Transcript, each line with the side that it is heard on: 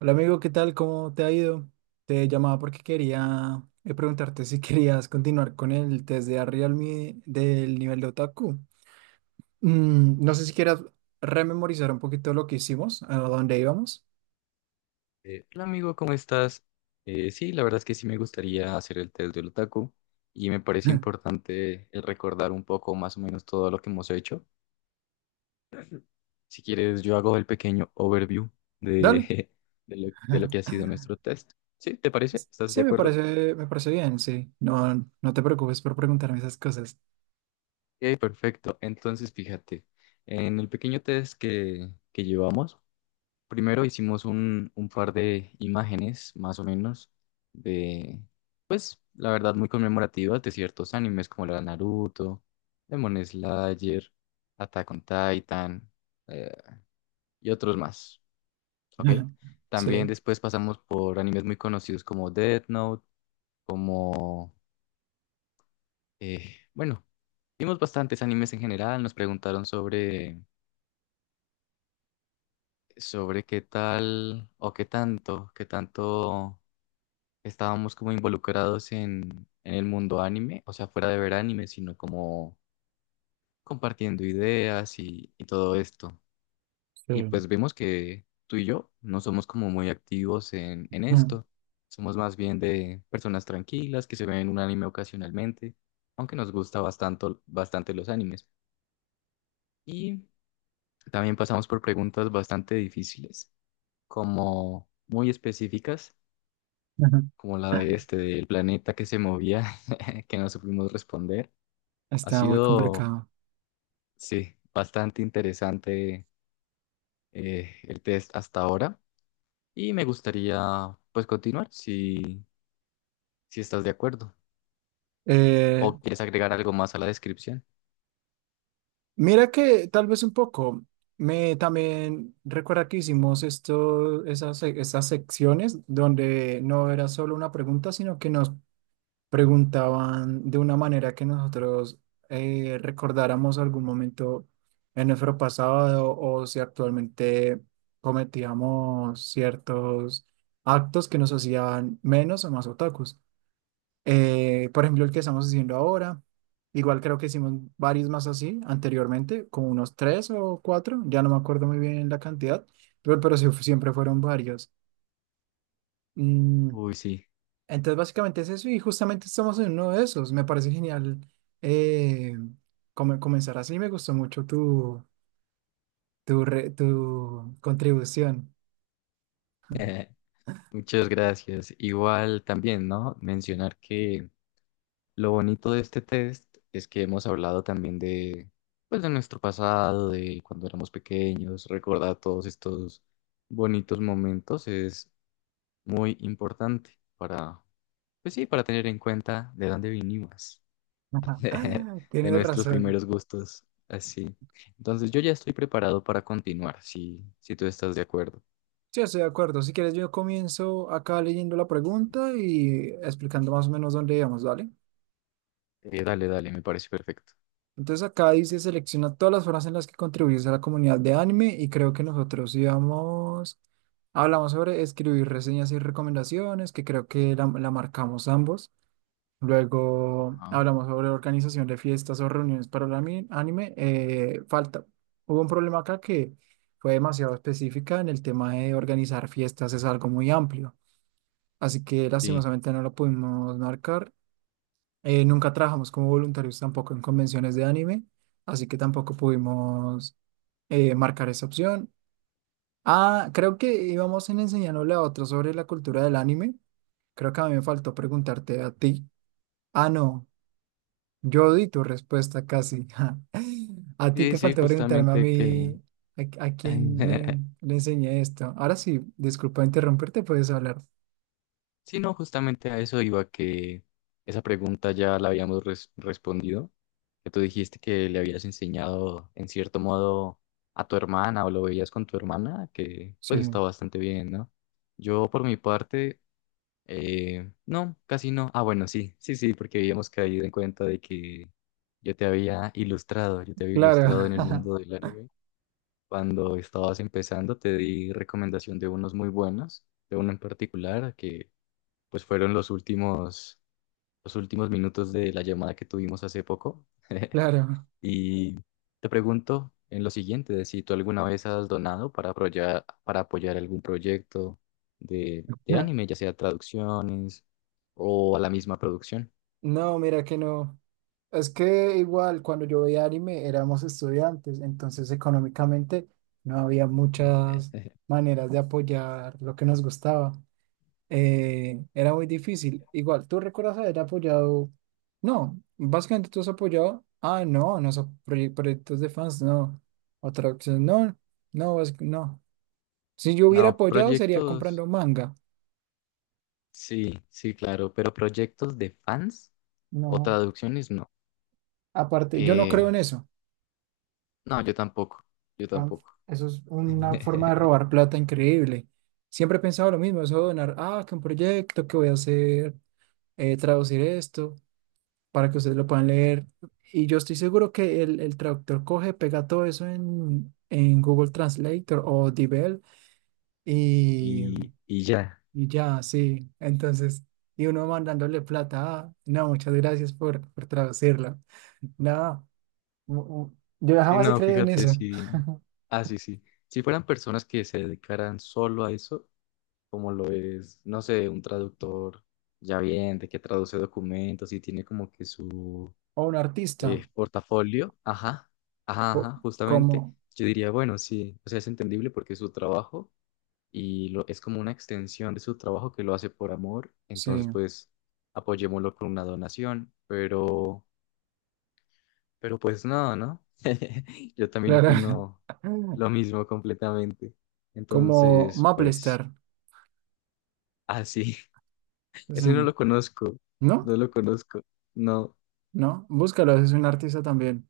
right: Hola amigo, ¿qué tal? ¿Cómo te ha ido? Te llamaba porque quería preguntarte si querías continuar con el test de Realme del nivel de otaku. No sé si quieras rememorizar un poquito lo que hicimos, a dónde íbamos.
left: Hola amigo, ¿cómo estás? Sí, la verdad es que sí me gustaría hacer el test del otaku y me parece importante el recordar un poco más o menos todo lo que hemos hecho. Si quieres, yo hago el pequeño overview
right: Dale.
left: de, de lo que ha sido nuestro test. ¿Sí? ¿Te parece?
right: S-
left: ¿Estás de
right: Sí, me
left: acuerdo?
right: parece, me parece bien, sí. No, no te preocupes por preguntarme esas cosas.
left: Ok, perfecto. Entonces, fíjate, en el pequeño test que llevamos, primero hicimos un par de imágenes, más o menos, de, pues, la verdad, muy conmemorativas de ciertos animes como la de Naruto, Demon Slayer, Attack on Titan, eh, y otros más, ¿ok? También
right: Sí.
left: después pasamos por animes muy conocidos como Death Note, como, bueno, vimos bastantes animes en general, nos preguntaron sobre, sobre qué tal o qué tanto estábamos como involucrados en el mundo anime, o sea, fuera de ver anime, sino como compartiendo ideas y todo esto. Y
right: Sí.
left: pues vemos que tú y yo no somos como muy activos en esto, somos más bien de personas tranquilas que se ven un anime ocasionalmente, aunque nos gusta bastante, bastante los animes. Y también pasamos por preguntas bastante difíciles, como muy específicas, como la de este, del planeta que se movía que no supimos responder. Ha
right: Está muy
left: sido,
right: complicado.
left: sí, bastante interesante el test hasta ahora y me gustaría pues continuar si, si estás de acuerdo
right: Eh,
left: o quieres agregar algo más a la descripción.
right: Mira que tal vez un poco. Me también recuerda que hicimos esto, esas secciones donde no era solo una pregunta, sino que nos preguntaban de una manera que nosotros recordáramos algún momento en nuestro pasado o si actualmente cometíamos ciertos actos que nos hacían menos o más otakus. Por ejemplo, el que estamos haciendo ahora, igual creo que hicimos varios más así anteriormente, como unos tres o cuatro, ya no me acuerdo muy bien la cantidad, pero sí, siempre fueron varios. Mm,
left: Uy, sí,
right: entonces, básicamente es eso y justamente estamos en uno de esos. Me parece genial eh, comenzar así, me gustó mucho tu contribución.
left: muchas gracias. Igual también, ¿no? Mencionar que lo bonito de este test es que hemos hablado también de pues de nuestro pasado, de cuando éramos pequeños, recordar todos estos bonitos momentos es muy importante para, pues sí, para tener en cuenta de dónde vinimos, de
right: Tienes
left: nuestros
right: razón.
left: primeros gustos, así. Entonces yo ya estoy preparado para continuar, si, si tú estás de acuerdo.
right: Sí, estoy de acuerdo. Si quieres, yo comienzo acá leyendo la pregunta y explicando más o menos dónde íbamos, ¿vale?
left: Dale, dale, me parece perfecto.
right: Entonces acá dice: selecciona todas las formas en las que contribuyes a la comunidad de anime, y creo que nosotros íbamos, hablamos sobre escribir reseñas y recomendaciones, que creo que la marcamos ambos. Luego
left: Ah,
right: hablamos sobre organización de fiestas o reuniones para el anime. Falta, hubo un problema acá que fue demasiado específica en el tema de organizar fiestas, es algo muy amplio. Así que
left: sí,
right: lastimosamente no lo pudimos marcar. Nunca trabajamos como voluntarios tampoco en convenciones de anime, así que tampoco pudimos marcar esa opción. Ah, creo que íbamos en enseñándole a otros sobre la cultura del anime. Creo que a mí me faltó preguntarte a ti. Ah, no, yo di tu respuesta casi. A ti
left: sí,
right: te
left: sí,
right: faltó preguntarme a
left: justamente que
right: mí a quién le, le enseñé esto. Ahora sí, disculpa interrumpirte, puedes hablar.
left: sí, no, justamente a eso iba que esa pregunta ya la habíamos respondido, que tú dijiste que le habías enseñado en cierto modo a tu hermana o lo veías con tu hermana, que
right: Sí,
left: pues está bastante bien, ¿no? Yo por mi parte, no, casi no. Ah, bueno, sí, sí, sí, porque habíamos caído en cuenta de que yo te había ilustrado, yo te había
right: claro,
left: ilustrado en el mundo del anime. Cuando estabas empezando, te di recomendación de unos muy buenos, de uno en particular que pues fueron los últimos minutos de la llamada que tuvimos hace poco.
right: claro.
left: Y te pregunto en lo siguiente, de si tú alguna vez has donado para apoyar algún proyecto de anime, ya sea traducciones o a la misma producción.
right: No, mira que no. Es que igual cuando yo veía anime éramos estudiantes, entonces económicamente no había muchas maneras de apoyar lo que nos gustaba. Era muy difícil. Igual, ¿tú recuerdas haber apoyado? No, básicamente tú has apoyado. Ah, no, no son proyectos de fans, no. Otra opción, no, no. Si yo hubiera
left: No,
right: apoyado sería
left: proyectos,
right: comprando manga.
left: sí, sí, claro, pero proyectos de fans o
right: No,
left: traducciones, no.
right: aparte, yo no
left: Eh,
right: creo en eso.
left: no, yo tampoco, yo
right: Ah,
left: tampoco.
right: eso es una forma de robar plata increíble. Siempre he pensado lo mismo, eso de donar, ah, que un proyecto que voy a hacer, traducir esto para que ustedes lo puedan leer. Y yo estoy seguro que el traductor coge, pega todo eso en Google Translator o Dibel y,
left: Y, y ya.
right: y ya, sí. Entonces, y uno mandándole plata, ah, no, muchas gracias por traducirla. Nada, yo
left: Sí,
right: jamás he
left: no,
right: creído en
left: fíjate,
right: eso.
left: sí. Ah, sí, sí. Si fueran personas que se dedicaran solo a eso, como lo es, no sé, un traductor ya bien, de que traduce documentos y tiene como que su
right: O un artista,
left: portafolio, ajá, ajá, ajá,
right: o-
left: justamente,
right: como
left: yo diría, bueno, sí, o sea, es entendible porque es su trabajo y lo, es como una extensión de su trabajo que lo hace por amor, entonces
right: sí,
left: pues apoyémoslo con una donación, pero... Pero pues nada, ¿no? Yo también
right: claro.
left: opino lo mismo completamente.
right: Como
left: Entonces,
right: Maplester.
left: pues, así.
right: Es
left: Ese no
right: un-
left: lo conozco.
right: ¿No?
left: No lo conozco. No.
right: ¿No? Búscalo, es un artista también.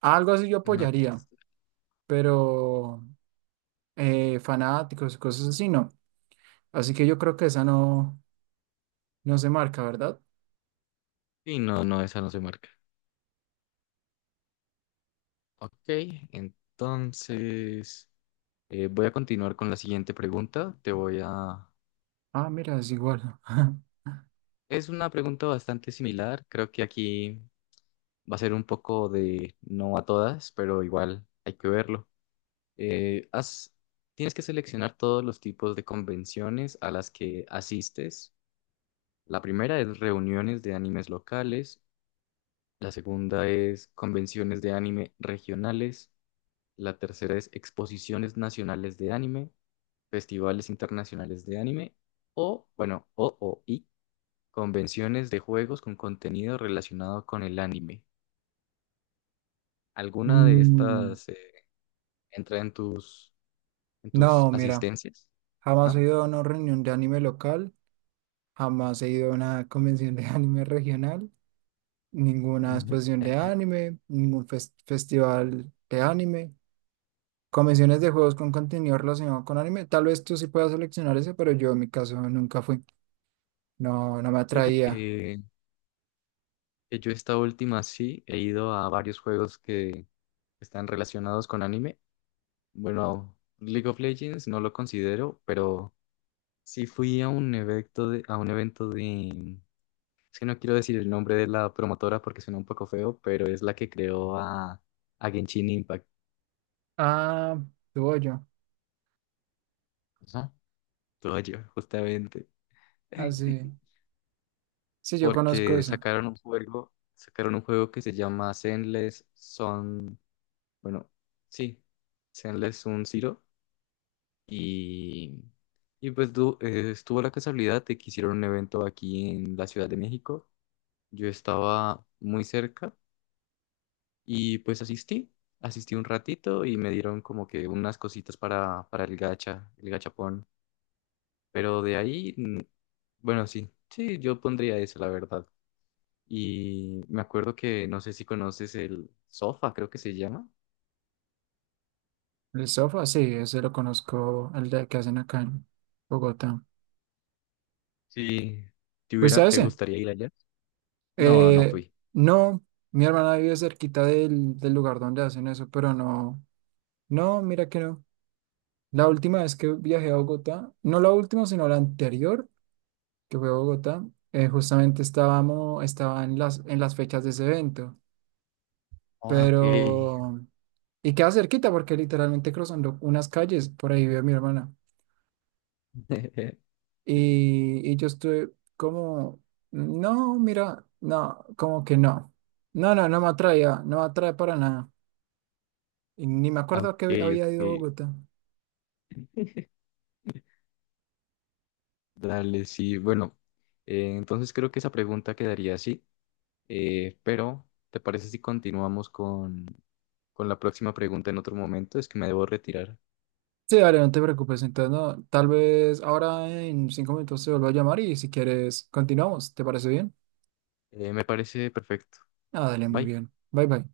right: Algo así yo
left: No.
right: apoyaría, pero fanáticos, cosas así, no. Así que yo creo que esa no, no se marca, ¿verdad?
left: Y no, no, esa no se marca. Ok, entonces voy a continuar con la siguiente pregunta. Te voy a...
right: Ah, mira, es igual.
left: Es una pregunta bastante similar. Creo que aquí va a ser un poco de no a todas, pero igual hay que verlo. eh, has- Tienes que seleccionar todos los tipos de convenciones a las que asistes. La primera es reuniones de animes locales, la segunda es convenciones de anime regionales, la tercera es exposiciones nacionales de anime, festivales internacionales de anime o, bueno, o, y convenciones de juegos con contenido relacionado con el anime. ¿Alguna de
right: Mm,
left: estas entra en tus
right: no, mira,
left: asistencias?
right: jamás
left: ¿No?
right: he ido a una reunión de anime local, jamás he ido a una convención de anime regional, ninguna exposición de anime, ningún festival de anime. Convenciones de juegos con contenido relacionado con anime. Tal vez tú sí puedas seleccionar ese, pero yo en mi caso nunca fui. No, no me
left: Fíjate
right: atraía.
left: que yo esta última sí he ido a varios juegos que están relacionados con anime. Bueno, League of Legends no lo considero, pero sí fui a un evento a un evento de, es que no quiero decir el nombre de la promotora porque suena un poco feo, pero es la que creó a Genshin Impact.
right: Ah, tuvo yo.
left: Ajá. Todo yo, justamente.
right: Así. Sí, sí, yo conozco
left: Porque
right: esa.
left: sacaron un juego que se llama Zenless Son, bueno, sí, Zenless Sun Zero. Y, estuvo la casualidad de que hicieron un evento aquí en la Ciudad de México. Yo estaba muy cerca y pues asistí, asistí un ratito y me dieron como que unas cositas para el gacha, el gachapón. Pero de ahí, bueno, sí, sí, yo pondría eso, la verdad. Y me acuerdo que no sé si conoces el Sofa, creo que se llama.
right: El sofá, sí, ese lo conozco, el de que hacen acá en Bogotá.
left: Sí, ¿te
right: Pues
left: hubiera,
right: a
left: te
right: ese.
left: gustaría ir allá? No, no
right: Eh,
left: fui.
right: no, mi hermana vive cerquita del lugar donde hacen eso, pero no. No, mira que no. La última vez que viajé a Bogotá, no la última, sino la anterior, que fue a Bogotá, justamente estaba en las fechas de ese evento,
left: Ah, ok.
right: pero... Y queda cerquita porque literalmente cruzando unas calles, por ahí vive mi hermana. Y yo estuve como, no, mira, no, como que no. No, no, no me atraía, no me atrae para nada. Y ni me
left: Ah, ok,
right: acuerdo que había
left: ok,
right: ido a Bogotá.
left: dale, sí. Bueno, entonces creo que esa pregunta quedaría así, pero ¿te parece si continuamos con la próxima pregunta en otro momento? Es que me debo retirar.
right: Sí, dale, no te preocupes. Entonces, no, tal vez ahora en 5 minutos te vuelvo a llamar y si quieres continuamos. ¿Te parece bien?
left: Me parece perfecto.
right: Ah, dale, muy
left: Bye.
right: bien. Bye, bye.